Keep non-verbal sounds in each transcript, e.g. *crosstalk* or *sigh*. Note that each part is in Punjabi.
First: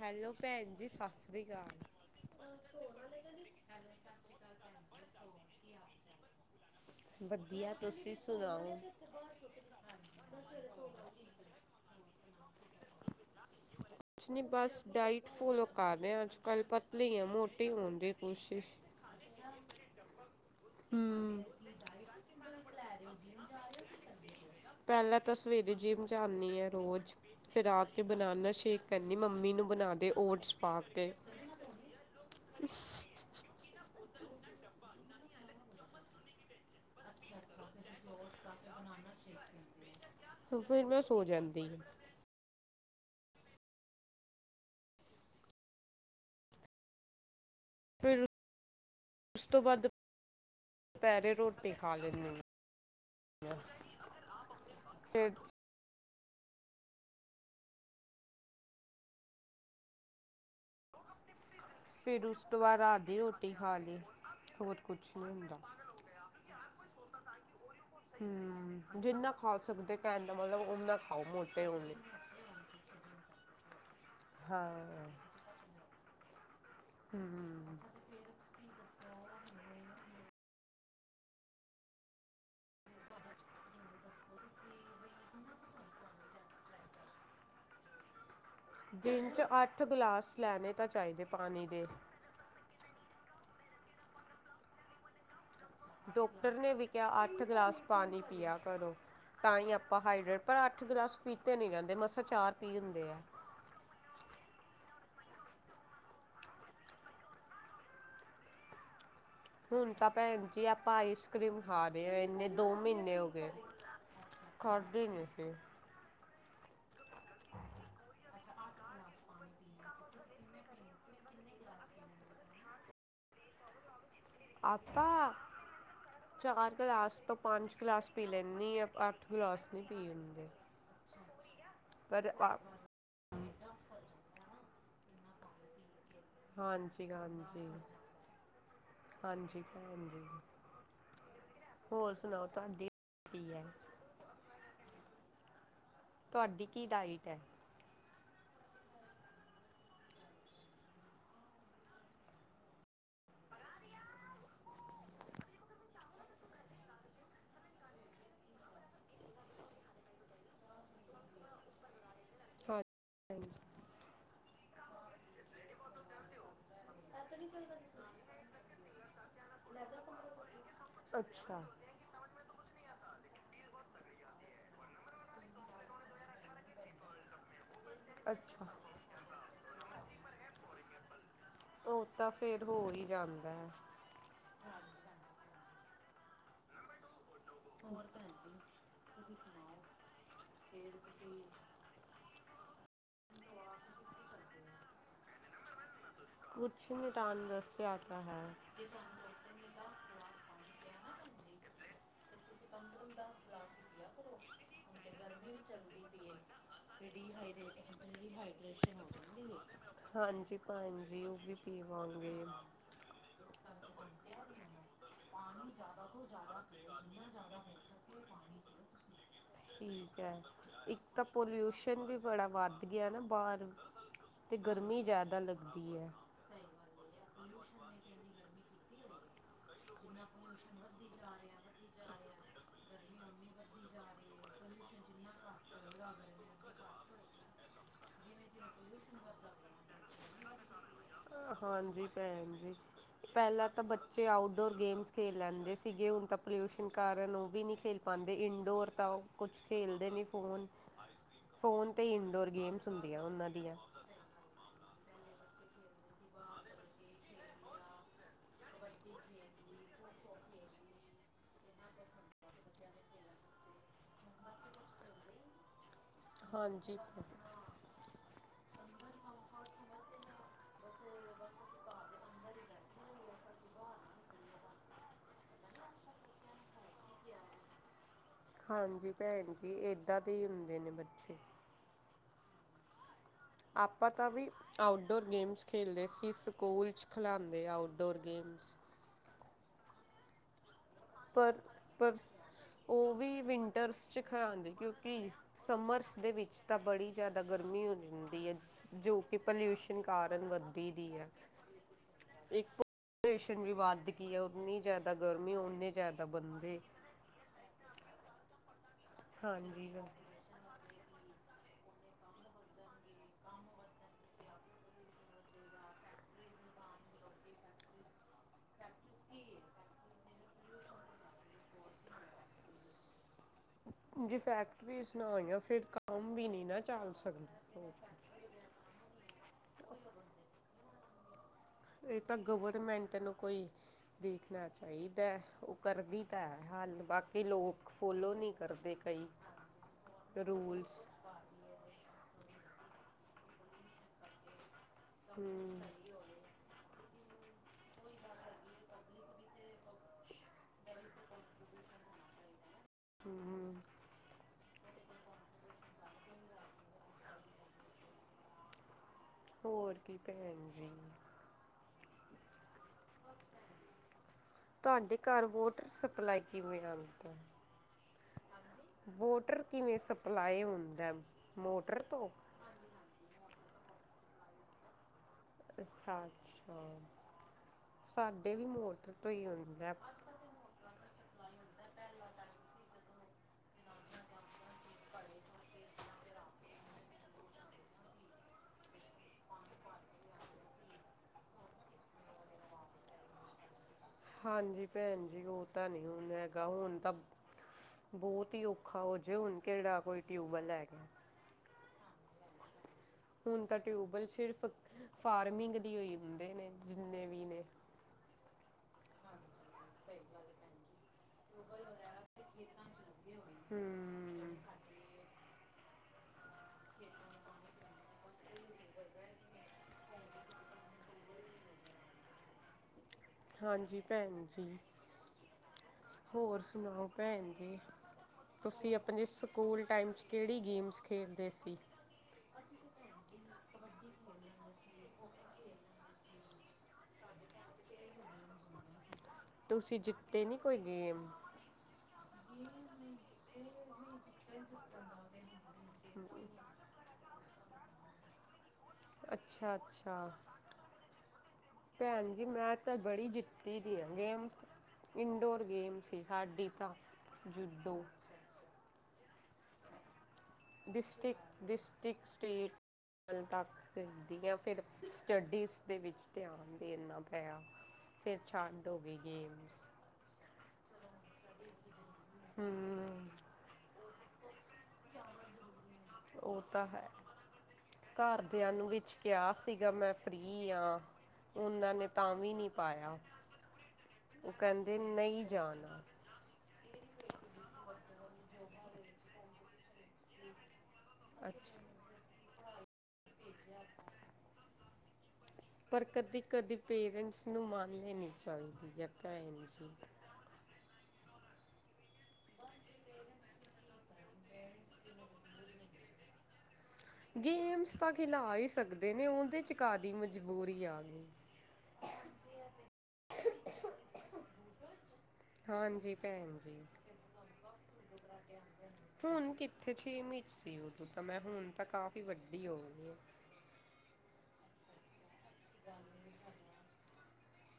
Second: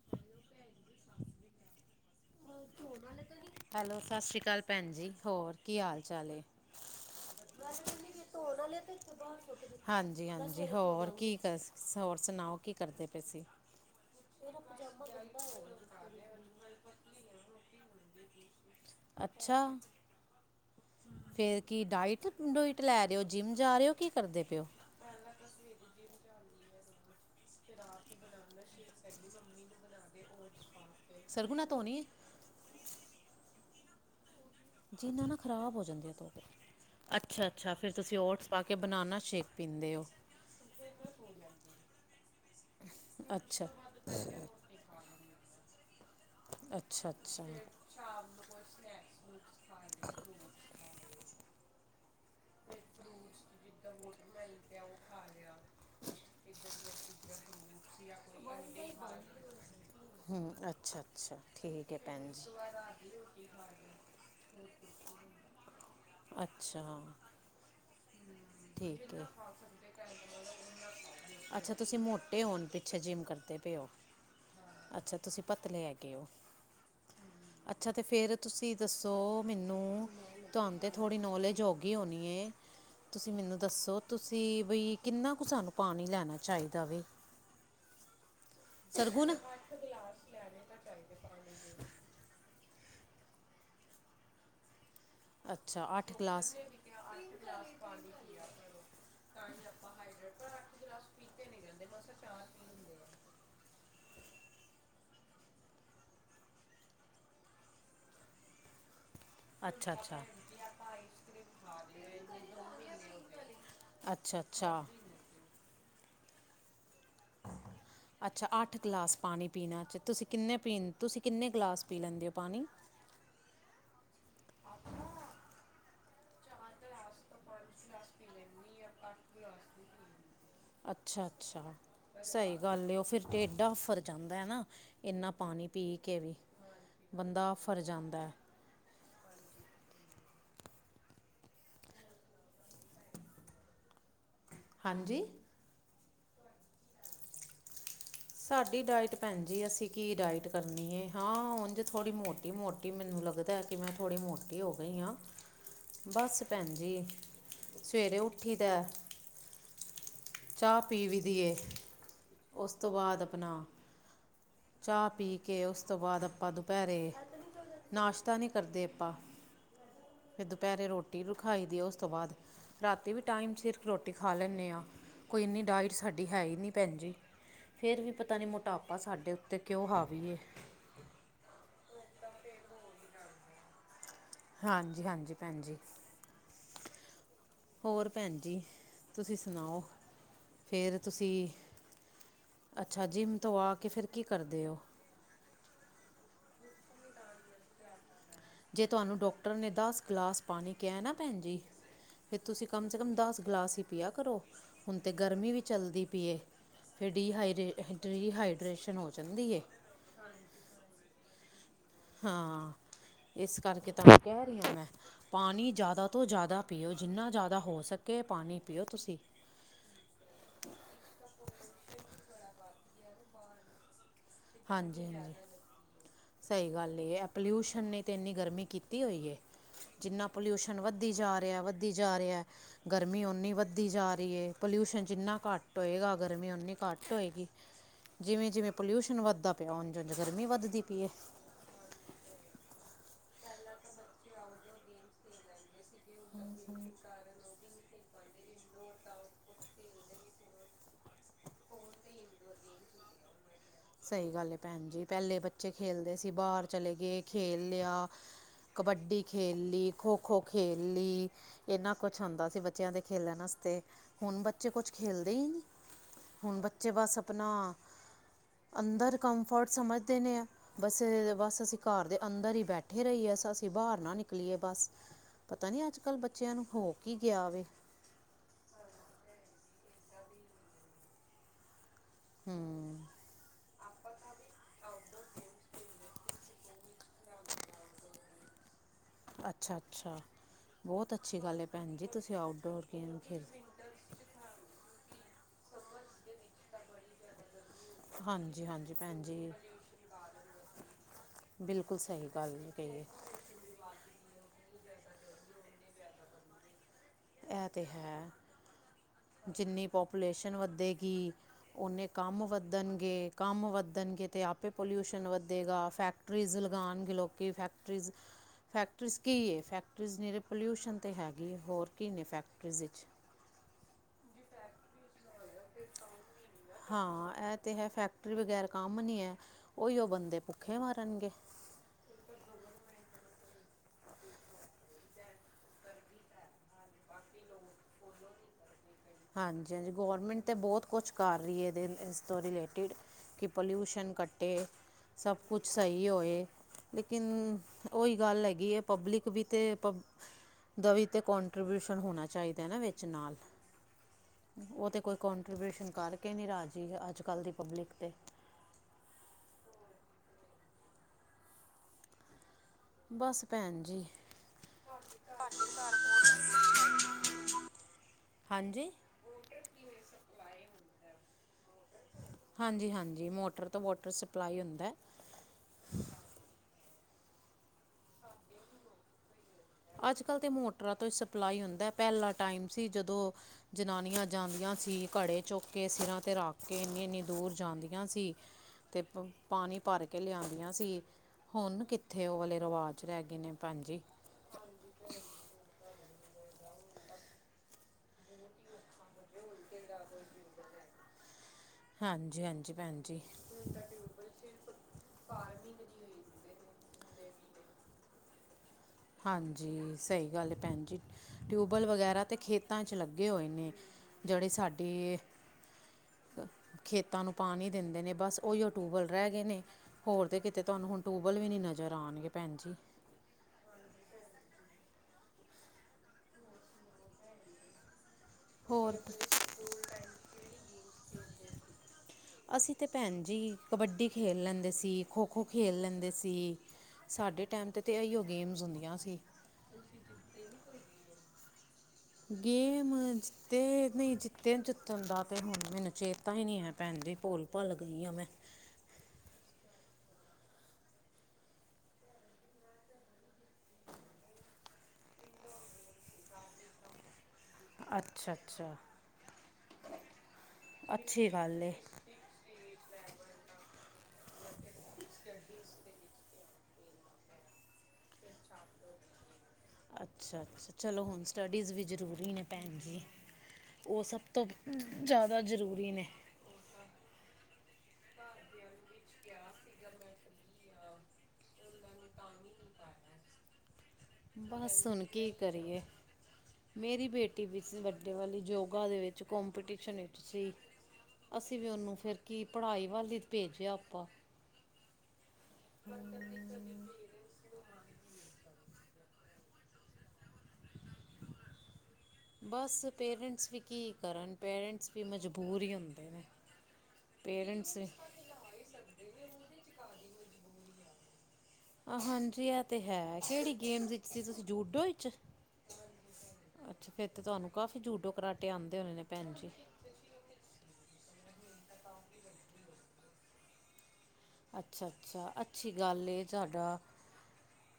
ਹੈਲੋ ਭੈਣ ਜੀ ਸਤਿ ਸ੍ਰੀ ਅਕਾਲ ਹੈਲੋ ਸਤਿ ਸ਼੍ਰੀ ਅਕਾਲ ਭੈਣ ਜੀ ਹੋਰ ਕੀ ਹਾਲ- ਚਾਲ ਐ? ਵਧੀਆ ਤੁਸੀਂ ਸੁਣਾਓ ਹਾਂਜੀ- ਹਾਂਜੀ ਹੋਰ ਕੀ ਕਰ, ਹੋਰ ਸੁਣਾਓ ਕੀ ਕਰਦੇ ਪਏ ਸੀਂ? ਕੁਛ ਨਹੀਂ ਬਸ ਡਾਇਟ ਫੋਲੋ ਕਰ ਰਹੇ ਅੱਜ ਕੱਲ ਪਤਲੀ ਹਾ, ਮੋਟੀ ਹੋਣ ਦੀ ਕੋਸ਼ਿਸ਼। ਅੱਛਾ! ਫੇਰ ਕੀ ਡਾਇਟ ਡੋਇਟ ਲੈ ਰਹੇ ਹੋ ਜਿੰਮ ਜਾ ਰਹੇ ਹੋ, ਕੀ ਕਰਦੇ ਪਿਓ? ਪਹਿਲਾਂ ਤਾਂ ਸਵੇਰੇ ਜਿੰਮ ਜਾਂਦੀ ਆ, ਰੋਜ਼। ਫੇਰ ਆ ਕੇ ਬਣਾਉਣਾ ਸ਼ੇਕ ਕਰਨੀ ਮੰਮੀ ਨੂੰ ਬਣਾ ਦੇ, ਓਟਸ ਪਾ ਕੇ। ਸਰਗੁਨਾ ਧੋਨੀ, ਅੱ *unintelligible* ਜਿਨਾ ਨਾ ਖ਼ਰਾਬ ਹੋ ਜਾਂਦੇ ਆ, ਤੋਤੇ। ਅੱਛਾ- ਅੱਛਾ ਫੇਰ ਤੁਸੀਂ ਓਟਸ ਪਾ ਕੇ ਬਨਾਨਾ ਸ਼ੇਕ ਪੀਂਦੇ ਹੋ। ਤੇ ਫੇਰ ਮੈਂ ਸੋ ਜਾਂਦੀ ਆ। ਅੱਛਾ। ਅੱਛਾ- ਅੱਛਾ ਜ, ਫੇਰ ਉਸ ਤੋਂ ਬਾਅਦ ਦੁਪਹਿਰੇ ਰੋਟੀ ਖਾ ਲੈਂਦੇ ਆ। ਫੇਰ ਇਦਾਂ ਦੀ *unintelligible* ਹੂੰ ਅੱਛਾ- ਅੱਛਾ ਠੀਕ। ਹੈ ਫੇਰ ਭੈਣ ਉਸ ਜੀ ਤੋਂ ਬਾਅਦ ਰਾ ਦੀ ਰੋਟੀ ਖਾ ਲਈ, ਹੋਰ ਕੁਛ ਨੀ ਹੁੰਦਾ। ਅੱਛਾ। ਹੂੰ। ਠੀਕ ਹੈ ਜਿਨਾ ਖਾ ਸਕਦੇ ਕਹਿਣ ਦਾ ਮਤਲਬ ਓਨਾ ਖਾਓ ਮੋਟੇ ਹੋਣ ਲਈ। ਪੇ ਓਫ ਹਾਂ। ਅੱਛਾ ਤੁਸੀਂ ਪਤਲੇ ਹੈ ਗੇ ਓ। ਅੱਛਾ ਤੇ ਫੇਰ ਤੁਸੀਂ ਦੱਸੋ ਮੈਨੂੰ ਤੁਹਾਨ ਤੇ, ਥੋੜੀ ਨੌਲੇਜ ਹੋ ਗਈ ਹੋਣੀ ਐ, ਤੁਸੀਂ ਮੈਨੂੰ ਦੱਸੋ। ਤੁਸੀਂ ਬਈ ਕਿੰਨਾ ਕੁ ਸਾਨੂੰ ਪਾਣੀ ਲੈਣਾ ਚਾਹੀਦਾ ਵੇ, ਦਿਨ ' ਸਰਗੁਣ ਚ ਅੱਠ ਗਲਾਸ ਲੈਣੇ ਤਾਂ ਚਾਹੀਦੇ ਪਾਣੀ ਦੇ। ਅੱਛਾ ਆ- ਡਾਕਟਰ ਨੇ ਵਿ ਕਿਆ ਅੱਠ ਗਲਾਸ ਪਾਣੀ ਪੀਆ ਕਰੋ। ਤਾਂ ਹੀ ਆਪਾਂ ਹਾਈਡਰੇਟ ਪਰ ਅੱਠ ਗਲਾਸ ਪੀਤੇ ਨੀ ਰਹਿੰਦੇ ਮਸਾ ਚਾਰ ਪੀ ਹੁੰਦੇ ਏ। ਅੱਛਾ ਹੁਣ ਤਾਂ ਅੱਛਾ ਪੈਣ ਜੀ ਆਪਾਂ ਆਈਸ ਕਰ੍ਰੀਮ ਖਾ ਰਹੇ। ਇੰਨੇ ਦੋ ਮਹੀਨੇ ਹੋ ਗਏ। ਅੱਛਾ ਖਾ ਅੱਛਾ ਦੀ ਨੀ ਸੀ। ਅੱਛਾ ਅੱਠ ਗਲਾਸ ਪਾਣੀ ਪੀਣਾ 'ਚ ਤੁਸੀਂ ਕਿੰਨੇ ਪੀ, ਤੁਸੀਂ ਕਿੰਨੇ ਗਲਾਸ ਪੀ ਲੈਂਦੇ ਹੋ ਪਾਣੀ? ਆਪਾਂ ਚਾਰ ਗਲਾਸ ਤੋਂ ਪੰਜ ਗਲਾਸ ਪੀ ਲੈਂਦੀ ਆਂ ਅੱਠ ਗਲਾਸ ਨੀ ਪੀ ਹੁੰਦੇ। ਅੱਛਾ-ਅੱਛਾ ਪਰ ਸਹੀ ਆ- ਗੱਲ ਐ, ਉਹ ਫੇਰ ਡੇਡ ਆਫਰ ਜਾਂਦਾ ਐ ਨਾ, ਇੰਨਾ ਪਾਣੀ ਪੀ ਕੇ ਵੀ। ਹਾਂਜੀ ਹਾਂਜੀ ਬੰਦਾ ਆਫਰ ਜਾਂਦਾ ਐ। ਹਾਂਜੀ ਭੈਣਜੀ। ਹੋਲ ਸੁਣਾਓ ਤੁਹਾਡੇ ਕੀ ਐ? ਹਾਂਜੀ? ਤੁਹਾਡੀ ਕੀ ਡਾਇਟ ਐ? ਸਾਡੀ ਡਾਇਟ ਭੈਣ ਜੀ ਅਸੀਂ ਕੀ ਡਾਇਟ ਕਰਨੀ ਏ ਹਾਂ ਉਂਝ ਥੋੜੀ ਮੋਟੀ ਮੋਟੀ ਮੈਨੂੰ ਲੱਗਦਾ ਆ ਕਿ ਮੈਂ ਥੋੜੀ ਮੋਟੀ ਹੋ ਗਈ ਆ ਬਸ ਭੈਣ ਜੀ ਸਵੇਰੇ ਉੱਠੀ ਦਾ ਚਾਹ ਪੀ ਵੀ ਦੀਏ ਉਸ ਤੋਂ ਬਾਦ ਹਾਂਜੀ ਆਪਨਾ ਚਾਹ ਪੀ ਕੇ ਉਸ ਤੋਂ ਬਾਦ ਆਪਾਂ ਦੁਪਹਿਰੇ ਨਾਸ਼ਤਾ ਨੀ ਕਰਦੇ ਆਪਾਂ ਫੇਰ ਦੁਪਹਿਰੇ ਰੋਟੀ ਅੱਛਾ ਰਖਾਈ ਦੀ ਉਸ ਤੋਂ ਬਾਅਦ ਰਾਤੀ ਵੀ ਟਾਈਮ ਸਿਰ ਰੋਟੀ ਖਾਂ ਲੈਣੇ ਆ ਕੋਈ ਇੰਨੀ ਡਾਇਟ ਸਾਡੀ ਹੈ ਹੀ ਨੀ ਭੈਣਜੀ ਫੇਰ ਵੀ ਪਤਾ ਨੀ ਅੱਛਾ ਮੋਟਾਪਾ ਸਾਡੇ ਤੇ ਕਿਉਂ ਹਾਵੀਏ ਓ ਤਾਂ ਫੇਰ ਹੋ ਹੀ ਜਾਂਦਾ। ਹਾਂਜੀ, ਹਾਂਜੀ ਭੈਣ ਜੀ। ਹੋਰ ਭੈਣ ਜੀ ਤੁਸੀਂ ਸੁਣਾਓ ਫੇਰ ਤੁਸੀਂ? ਅੱਛਾ ਜਿੰਮ ਤੋਂ ਆ ਕੇ ਫੇਰ ਕੀ ਕਰਦੇ ਹੋ? ਕੁਛ ਨੀ ਦਾਨ ਵਾਸਤੇ ਆਟਾ ਪਾਇਆ ਸੀ। ਜੇ ਤੁਹਾਨੂੰ ਡਾਕਟਰ ਨੇ ਦਸ ਗਲਾਸ ਪਾਨੀ ਕੇਹਾ ਨਾ ਭੈਣ ਜੀ ਫੇਰ ਤੁਸੀਂ ਕਮ ਸੇ ਕਮ ਦਸ ਗਲਾਸ ਹੀ ਪੀਆ ਕਰੋ ਹੁਣ ਤੇ ਗਰਮੀ ਵੀ ਚੱਲਦੀ ਪੀਏ ਫਿਰ ਡਹਾ ਡੀਹਾਈਡ੍ਰੇਸ਼ਨ ਹੋ ਜਾਂਦੀ ਏ ਹਾਂਜੀ ਭੈਣਜੀ। ਹਾਂ ਇਸ ਕਰਕੇ ਤਾਂ ਕਹਿ ਰਹੀ ਹਾਂ ਮੈਂ ਪਾਨੀ ਜ਼ਿਆਦਾ ਤੋਂ ਜ਼ਿਆਦਾ ਪੀਓ ਜਿੰਨਾ ਜ਼ਿਆਦਾ ਹੋ ਸਕੇ ਪਾਨੀ ਪੀਓ ਤੁਸੀਂ ਠੀਕ ਐ। ਇੱਕ ਤਾਂ ਪੋਲਿਊਸ਼ਨ ਵੀ ਬੜਾ ਵੱਧ ਗਿਆ ਨਾ ਬਾਰ ਤੇ ਗਰਮੀ ਜ਼ਿਆਦਾ ਲੱਗਦੀ ਆ ਸਈ ਗੱਲ ਏ ਐ ਪੋਲਿਊਸ਼ਨ ਨੇ ਤਾਂ ਇੰਨੀ ਗਰਮੀ ਕੀਤੀ ਹੋਈ ਆ ਜਿੰਨਾ ਪੋਲਿਊਸ਼ਨ ਵੱਧੀ ਜਾ ਰਿਹਾ ਵੱਧੀ ਜਾ ਰਿਹਾ ਗਰਮੀ ਓਨੀ ਵਦੀ ਜਾ ਰਹੀ ਏ ਪੋਲਿਊਸ਼ਨ ਜਿੰਨਾ ਘੱਟ ਹੋਏਗਾ ਗਰਮੀ ਉਨੀ ਘੱਟ ਘਟ ਹੋ ਏਗੀ ਜਿਵੇਂ, ਜਿਵੇਂ ਪੋਲਿਊਸ਼ਨ ਵੱਧਦਾ ਪਿਆ ਉਝ, ਉਝ ਗਰਮੀ ਵੱਧਦੀ ਪਈ ਆ ਹਾਂਜੀ ਭੈਣ ਜੀ। ਪਹਿਲਾਂ ਤਾਂ ਬੱਚੇ ਆਊਟਡੋਰ ਗੇਮਸ ਖੇਲ ਲੈਂਦੇ ਸੀਗੇ ਹੁਣ ਤਾਂ ਪੋਲਿਊਸ਼ਨ ਕਾਰਨ ਓ ਵੀ ਨੀ ਖੇਲ ਪਾਂਦੇ ਇੰਡੋਰ ਤਾਂ ਓ ਕੁਛ ਖੇਲਦੇ ਨੀ ਫੋਨ ਫੋਨ ਤੇ ਇੰਡੋਰ ਗੇਮਸ ਹੁੰਦੀਆਂ ਉਨਾਂ ਦੀਆਂ ਸਈ ਗੱਲ ਆ ਭੈਣ ਜੀ ਪਹਿਲੇ ਬੱਚੇ ਖੇਲਦੇ ਸੀ, ਬਾਰ ਚਲੇ ਗਏ ਖੇਲ ਲਿਆ ਕਬੱਡੀ ਖੇਲ ਲਈ, ਖੋ-ਖੋ ਖੇਲ ਲਈ। ਇਨਾ ਕੁਛ ਹੁੰਦਾ ਸੀ ਬੱਚਿਆਂ ਦੇ ਖੇਲਣ ਵਾਸਤੇ ਹੁਣ ਬੱਚੇ ਕੁਛ ਖੇਲਦੇ ਹੀ ਨੀ ਹੁਣ ਬੱਚੇ ਹਾਂਜੀ ਬਸ ਆਪਣਾ ਅੰਦਰ ਕੰਫਰਟ ਸਮਝਦੇ ਨੇ ਆ ਬਸ ਬਸ ਅਸੀਂ ਘਰ ਦੇ ਅੰਦਰ ਹੀ ਬੈਠੇ ਰਹੀਏ ਅਸੀਂ ਬਾਰ ਨਾ ਨਿਕਲੀਏ ਬਸ ਪਤਾ ਨੀ ਅੱਜ-ਕੱਲ ਬੱਚਿਆਂ ਨੂੰ ਹੋ ਕੀ ਗਿਆ ਵੇ ਹਾਂਜੀ ਭੈਣ ਜੀ ਏਦਾਂ ਦੇ ਹੀ ਹੁੰਦੇ ਨੇ ਬੱਚੇ ਹੂੰ। ਆਪਾਂ ਤਾਂ ਵੀ ਆਊਟ ਡੋਰ ਗੇਮਸ ਖੇਲਦੇ ਸੀ ਸਕੂਲ 'ਚ ਖਲਾਂਦੇ ਆਊਟਡੋਰ ਗੇਮਸ ਅੱਛਾ, ਅੱਛਾ ਬਹੁਤ ਅੱਛੀ ਗੱਲ ਪਰ ਆ ਭੈਣ ਜੀ ਪਰ ਤੁਸੀਂ ਆਊਟਡੋਰ ਉਹ ਗੇਮ ਖੇਲਦੇ *unintelligible* ਕਿਉਂਕਿ ਸਮਰਸ ਦੇ ਵਿੱਚ ਤਾਂ ਬੜੀ ਜ਼ਿਆਦਾ ਗਰਮੀ ਹੁੰਦੀ ਆ, ਹਾਂਜੀ ਹਾਂਜੀ ਜੋ ਭੈਣ ਕਿ ਜੀ ਪਲਿਊਸ਼ਨ ਕਾਰਨ ਵੱਧਦੀ ਦੀ ਐ ਬਿਲਕੁਲ ਸਹੀ ਗੱਲ ਇੱਕ ਓ ਕਹੀ ਹੈ ਪਲਿਊਸਨ ਵੀ ਵਧ। ਕੇਓਕੀ ਓਨੀ ਜਾਦਾ ਗਰਮੀ ਓਨੇ ਜਾਦਾ ਬੰਦੇ। ਐ ਤੇ ਹੈ, ਜੀਨੀ ਹਾਂਜੀ ਪੋਪਲੇਸ਼ਨ ਵੱਧੇਗੀ ਓਨੇ ਕੰਮ ਵੱਦਣਗੇ, ਕੰਮ ਵੱਦਣਗੇ ਤੇ ਆਪੇ ਪਲਊਸ਼ਨ ਵੱਦੇਗਾ, ਫੈਕ ਫੈਕਟਰੀਜ਼ ਲਗਾਣ ਗੇ ਲੋਕੀ, ਫੈਕਟਰੀਜ਼ ਫੈ ਫੈਕਟਰੀਜ਼ ਕੀ ਹੈ, ਫੈਕਟਰੀਜ਼ ਨਿਰੇ ਪਲਊਸ਼ਨ ਹੈਗੀ ਹੋਰ ਕੀ ਨੇ ਫੈਕਟਰੀਜ਼ ਵੇਚ। ਜੇ ਫੈਕਟਰੀਜ਼ ਨਾ ਆਈ, ਫਿਰ ਕੰਮ ਵੀ ਨਹੀਂ ਨਾ ਚੱਲ ਹਾਂ ਇਹ ਤਾਂ ਸਕਦਾ ਹੈ ਫੈਕਟਰੀ ਬਗੈਰ ਕੰਮ ਨਈ ਐ, ਓਈਓ ਬੰਦੇ ਭੁੱਖੇ ਮਾਰਨਗੇ ਏ ਤਾਂ ਗਵਰਮੈਂਟ ਨੂੰ ਕੋਈ ਦੇਖਣਾ ਚਾਈਦਾ, ਓ ਕਰਦੀ ਤਾਂ ਹੈ ਹੱਲ, ਬਾਕੀ ਲੋਕ ਫੋਲੋ ਨਈ ਕਰਦੇ। ਕਈ ਹਾਂਜੀ-ਹਾਂਜੀ, ਗੌਰਮੈਂਟ ਤਾਂ ਤੇ ਬੋਤ ਰੂਲਸ ਕੁਛ ਕਰ ਰੀ ਐ, ਏਸ ਤੋਂ ਰਲੇਟੀਡ ਕੇ ਪਲਊਸ਼ਨ ਘੱਟੇ, ਸਭ ਕੁਛ ਸਈ ਹੋਏ, ਲੇਕੀਨ ਓਈ ਗੱਲ ਹੈਗੀ ਐ ਪਬਲੀਕ ਵੀ ਤੇ ਪਬ ਦਵੀ ਤੇ ਕੋਂਟਰੀਬੇਊਸ਼ਨ ਹੋਣਾ ਚਾਈਦਾ ਨਾ ਵੇਚ ਨਾਲ। ਹਮ, ਓ ਤੇ ਕੋਈ ਕੋਟਰਬੇਊਸ਼ਨ ਕਰਕੇ ਨੀ ਰਾਜੀ, ਅੱਜ-ਕੱਲ ਦੀ ਪਬਲੀਕ ਤੇ। ਹੋਰ ਕੀ ਭੈਣ ਜੀ। ਬਸ ਭੈਣ ਜੀ ਧਾਡੇ ਘਰ ਵੋਟਰ ਸਪਲਾਈ ਕੀਵੇਂ ਆਂਦਾ? ਹਾਂਜੀ ਵੋਟਰ ਕੀਵੇਂ ਸਪਲਾਈ ਹੁੰਦੈ ਮੋਟਰ ਤੋ? ਹਾਂਜੀ-ਹਾਂਜੀ ਮੋਟਰ ਤੋਂ ਵੋਟਰ ਸਪਲਾਈ ਹੁੰਦੈ। ਅੱਛਾ-ਅੱਛਾ, ਸਾਡੇ ਵੀ ਮੋਟਰ ਤੋਂ ਈ ਹੁੰਦੈ। ਅੱਜ-ਕੱਲ ਤਾਂ ਮੋਟਰਾਂ ਤੋਂ ਈ ਸਪਲਾਈ ਹੁੰਦਾ, ਪੈਲਾ ਟਾਈਮ ਸੀ ਜਦੋਂ ਜਨਾਨੀਆਂ ਜਾਂਦੀਆਂ ਸੀ, ਘੜੇ ਚੁੱਕ ਕੇ ਸੀਰਾਂ ਤੇ ਰੱਖ ਕੇ ਏਨੀ-ਏਨੀ ਦੂਰ ਜਾਂਦੀਆਂ ਸੀ ਤੇ ਪ ਪਾਣੀ ਭਰ ਕੇ ਲੇਆਦੀਆਂ ਸੀ, ਹੋਨ ਕੀਥੇ ਓ ਵਾਲੇ ਰੀਵਾਜ਼ ਰੈ ਗਏ ਨੇ, ਭੈਣ ਜੀ। ਹਾਂਜੀ ਭੈਣ ਜੀ ਓ ਤਾਂ ਨੀ ਹੁਨ ਹੈਗਾ ਹੁਨ ਤਾਂ ਬੋਤ ਈ ਔਖਾ ਹੋ ਜੇ ਹੁਨ ਕੇੜਾ ਕੋਈ ਟੀਊਬਵੈਲ ਹੈਗਾ ਐ। ਹਾਂਜੀ-ਹਾਂਜੀ, ਭੈਣ ਜੀ। ਹੁਣ ਤਾਂ ਟੀਊਬਵੈੱਲ ਸੀਰਫ ਫਾਰਮੀਂਗ ਦੀ ਹੋਈ ਹੁੰਦੇ ਨੇ, ਜੀਨੇ ਵੀ ਨੇ। ਹਾਂਜੀ ਸਈ ਗੱਲ ਭੈਣ ਜੀ, ਟੀਊਬਵੈੱਲ ਵਗੈਰਾ ਤਾਂ ਖੇਤਾਂ ਚ ਲੱਗੇ ਹੋਏ ਨੇ ਹੂੰ ਜੇੜੀ ਸਾਡੀ ਏ ਖੇਤਾ ਨੂੰ ਪਾਣੀ ਦੀਂਦੇ ਨੇ, ਬਸ ਓਈਓ ਟੀਊਬਵੈਲ ਰੈ ਗਏ ਨੇ। ਹੋਰ ਤੇ ਕੀਤੇ ਧੋਆਨੂੰ ਹੁਨ ਟੀਊਬਵੈਲ ਵੀ ਨੀ ਨਜ਼ਰ ਆਣਗੇ ਭੈਣ ਜੀ। ਹਾਂਜੀ ਭੈਣ ਜੀ। ਹੋਰ ਸੁਣਾਓ ਭੈਣ ਜੀ? ਤੁਸੀਂ ਹੋਰ ਆਪਣੇ ਸਕੂਲ ਟਾਈਮ ਚ ਕੇੜੀ ਗੇਮਸ ਖੇਡਦੇ ਸੀ? ਅਸੀਂ ਤੇ ਭੈਣ ਜੀ, ਕਬੱਡੀ ਖੇਲ ਲੈਂਦੇ ਸੀ, ਖੋ-ਖੋ ਖੇਲ ਲੈਂਦੇ ਸੀ ਸਾਡੇ ਟਾਈਮ ਤੇ ਤੇ ਐਈਓ ਗੇਮਸ ਹੁੰਦੀਆਂ ਸੀ। ਤੁਸੀਂ ਜੀਤੇ ਨੀ ਕੋਈ ਗੇਮ? ਗੇਮ ਜੀਤੇ ਨਈ ਜੀਤੇ ਜੀਤਣ ਦਾ ਤਾਂ ਹੁਣ ਮੈਨੂੰ ਚੇਤਾ ਈ ਨੀ ਐ ਭੈਣ ਜੀ ਭੋਲ ਭੁੱਲ ਗਈਆਂ ਮੈਂ। ਅੱਛਾ-ਅੱਛਾ। ਭੈਣ ਜੀ ਮੈਂ ਤਾਂ ਬੜੀ ਜੀਤੀ ਦੀ ਆ ਗੇਮਸ। ਇੰਨਡੋਰ ਗੇਮ ਸੀ ਸਾਡੀ ਤਾਂ। ਜੂਡੋ ਅਛਾ-ਛਾ। ਡੀਸਟੀਕ, ਗੱਲ ਏ, ਡੀਸਟੀਕ ਸਟੇਟ ਦਖ ਤੇ ਦਿੰਦੀ ਆ ਫਿਰ ਸਟੱਡੀਜ਼ ਦੇ ਵਿੱਚ ਧਿਆਨ ਦੇਨਾ ਪਿਆ। ਫੇਰ ਸ਼ਾਂਤ ਹੋ ਗਈ ਗੇਮਜ। ਅੱਛਾ ਅੱਛਾ ਚਲੋ ਹੁਣ ਸਟਡੀਜ਼ ਵੀ ਜ਼ਰੂਰੀ ਨੇ ਭੈਣ ਜੀ। ਉਹ ਸਭ ਤੋਂ ਜ਼ਿਆਦਾ ਜ਼ਰੂਰੀ ਨੇ। ਉਹ ਤਾਂ ਹੈ। ਘਰਦਿਆਂ ਨੂੰ ਵਿੱਚ ਕਿਹਾ ਸੀਗਾ ਮੈਂ ਫ੍ਰਰੀ ਆ ਉਹਨਾਂ ਨੇ ਤਾਂ ਵੀ ਨੀ ਪਾਇਆ। ਉਹ ਬਸ ਕਹਿੰਦੇ ਹੁਨ ਕੀ ਨਹੀਂ ਕਰੀਏ। ਜਾਣਾ ਮੇਰੀ ਬੇਟੀ ਵਿੱਚ ਵੱਡੇ ਵਾਲੇ ਯੋਗਾ ਦੇ ਵਿੱਚ ਕੋਂਪੀਟੀਸ਼ਨ ਵਿੱਚ। ਜੀ ਅਸੀਂ ਵੀ ਅੱਛਾ ਉਹਨੂੰ ਫੇਰ ਕੀ ਪੜ੍ਹਾਈ ਵੱਲ ਵੀ ਭੇਜਿਆ ਆਪਾਂ। ਪਰ ਕਦੀ ਕਦੀ ਪੇਰੈਂਟਸ ਨੂੰ ਮੰਨ ਲੈਣੀ ਚਾਹੀਦੀ ਹੈ ਭੈਣ ਜੀ। ਬਸ ਪੇਰੈਂਟਸ ਵੀ ਕੀ ਕਰਨ ਪੇਰੈਂਟਸ ਵੀ ਮਜਬੂਰ ਈ ਹੁੰਦੇ ਨੇ। ਪੇਰੈਂਟਸ ਗੇਮਸ ਤਾਂ ਖਿਲਾ ਈ ਸਕਦੇ ਨੇ ਉਹਦੇ 'ਚ ਕਾਹਦੀ ਮਜ਼ਬੂਰੀ ਆ ਗਈ। ਆ ਹਾਂਜੀ ਇਹ ਤੇ ਹੈ ਕਿਹੜੀ ਗੇਮ ਵਿਚ ਸੀ ਤੁਸੀਂ ਜੂਡੋ ਵਿਚ। ਹਾਂਜੀ ਭੈਣ ਜੀ। ਤੇ ਤੁਹਾਨੂੰ ਕਾਫੀ ਜੂਡੋ ਕਰਾਟੇ ਆਉਂਦੇ ਹੋਣੇ ਨੇ ਭੈਣ ਜੀ। ਉੱਥੇ ਛੇ ਚ ਸੀ ਉਦੋਂ ਤਾਂ ਮੈਂ ਹੁਣ ਤਾਂ ਕਾਫ਼ੀ ਵੱਡੀ ਹੋ ਗਈ ਆ। ਅੱਛਾ ਅੱਛਾ ਅੱਛੀ ਗੱਲ ਹੈ ਸਾਡਾ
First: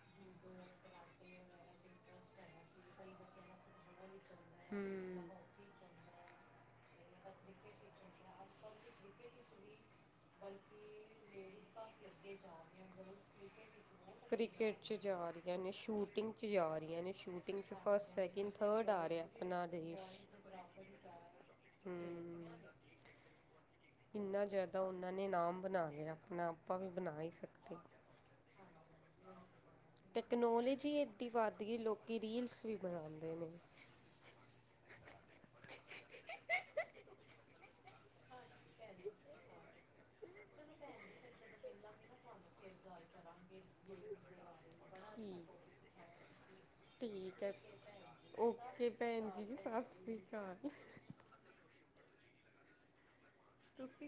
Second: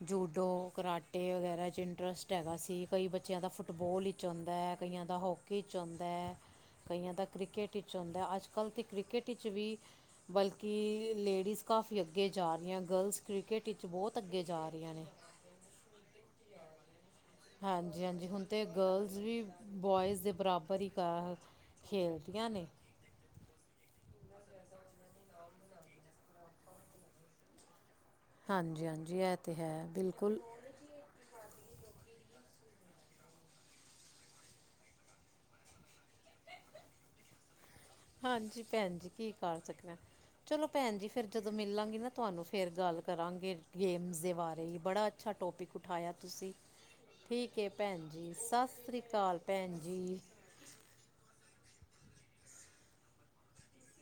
ਜੂਡੋ ਕਰਾਟੇ ਵਗੈਰਾ 'ਚ ਇੰਟਰਸਟ ਹੈਗਾ ਸੀ। ਕਈ ਬੱਚਿਆਂ ਦਾ ਫੁੱਟਬੋਲ ਵਿੱਚ ਹੁੰਦਾ ਹੈ ਕਈਆਂ ਦਾ ਹਮ ਹੋਕੀ ਹੋਕੀ ਚ ਆਉਦਾ ਕਈਆਂ ਦਾ ਕ੍ਰਿਕਟ ਚ ਆਉਦਾ ਹੈ ਅਜ ਕੱਲ੍ਹ ਤਾਂ ਕ੍ਰਿਕਟ ਚ ਵੀ ਬਲਕਿ ਲੇਡੀਜ਼ ਕਾਫੀ ਅੱਗੇ ਜਾ ਰਹੀਆ ਗਰਲਸ। ਕ੍ਰਿਕਟ ਵਿੱਚ ਬਹੁਤ ਅੱਗੇ ਜਾ ਰਹੀਆਂ ਨੇ। ਕਹਿਨੇ ਸ਼ੂਟਿੰਗ ' ਜਾ ਰਹੀਆਂ ਨੇ ਸ਼ੂਟ ਹਾਂਜੀ ਹਾਂਜੀ ਹੁਣ ਤੇ ਗਰਲਜ਼ ਵੀ ਆਪਣਾ ਦੇਸ਼ ਬੋਆਇਜ਼ ਦੇ ਬਰਾਬਰ ਹੀ *unintelligible* ਖੇਲਦੀਆਂ ਨੇ। ਕਿੰਨਾ ਜ਼ਿਆਦਾ ਉਹਨਾਂ ਨੇ ਨਾਮ ਬਣਾ ਲਿਆ ਆਪਣਾ ਆਪਾਂ ਵੀ ਬਣਾ ਹੀ ਸਕਦੇ। ਹਾਂਜੀ ਹਾਂਜੀ ਇਹ ਤੇ ਹੈ। ਬਿਲਕੁਲ ਤੈਕਨੋਲੋਜੀ ਐੱਡੀ ਵੱਧ ਗਈ ਲੋਕ ਰੀਲਸ ਵੀ ਬਣਾਉਂਦੇ ਨੇ। ਹਾਂਜੀ ਭੈਣ ਜੀ ਕੀ ਕਰ ਸਕਨੇ ਆ ਚਲੋ ਭੈਣ ਜੀ ਫਿਰ ਜਦੋਂ ਮਿਲਾਂਗੀ ਨਾ ਤੁਹਾਨੂੰ ਫਿਰ ਗੱਲ ਕਰਾਂਗੇ ਗੇਮਸ ਦੇ ਬਾਰੇ। ਬੜਾ ਅੱਛਾ ਠੀਕ ਟੋਪਿਕ ਉਠਾਇਆ ਤੁਸੀਂ। ਠੀਕ ਏ ਭੈਣ ਜੀ ਸਤਿ ਓਕੇ ਸ੍ਰੀ ਅਕਾਲ ਜੀ ਭੈਣ ਸਤਿ ਸ਼੍ਰੀ ਜੀ। *unintelligible* ਤੁਸੀਂ ਫੇਰ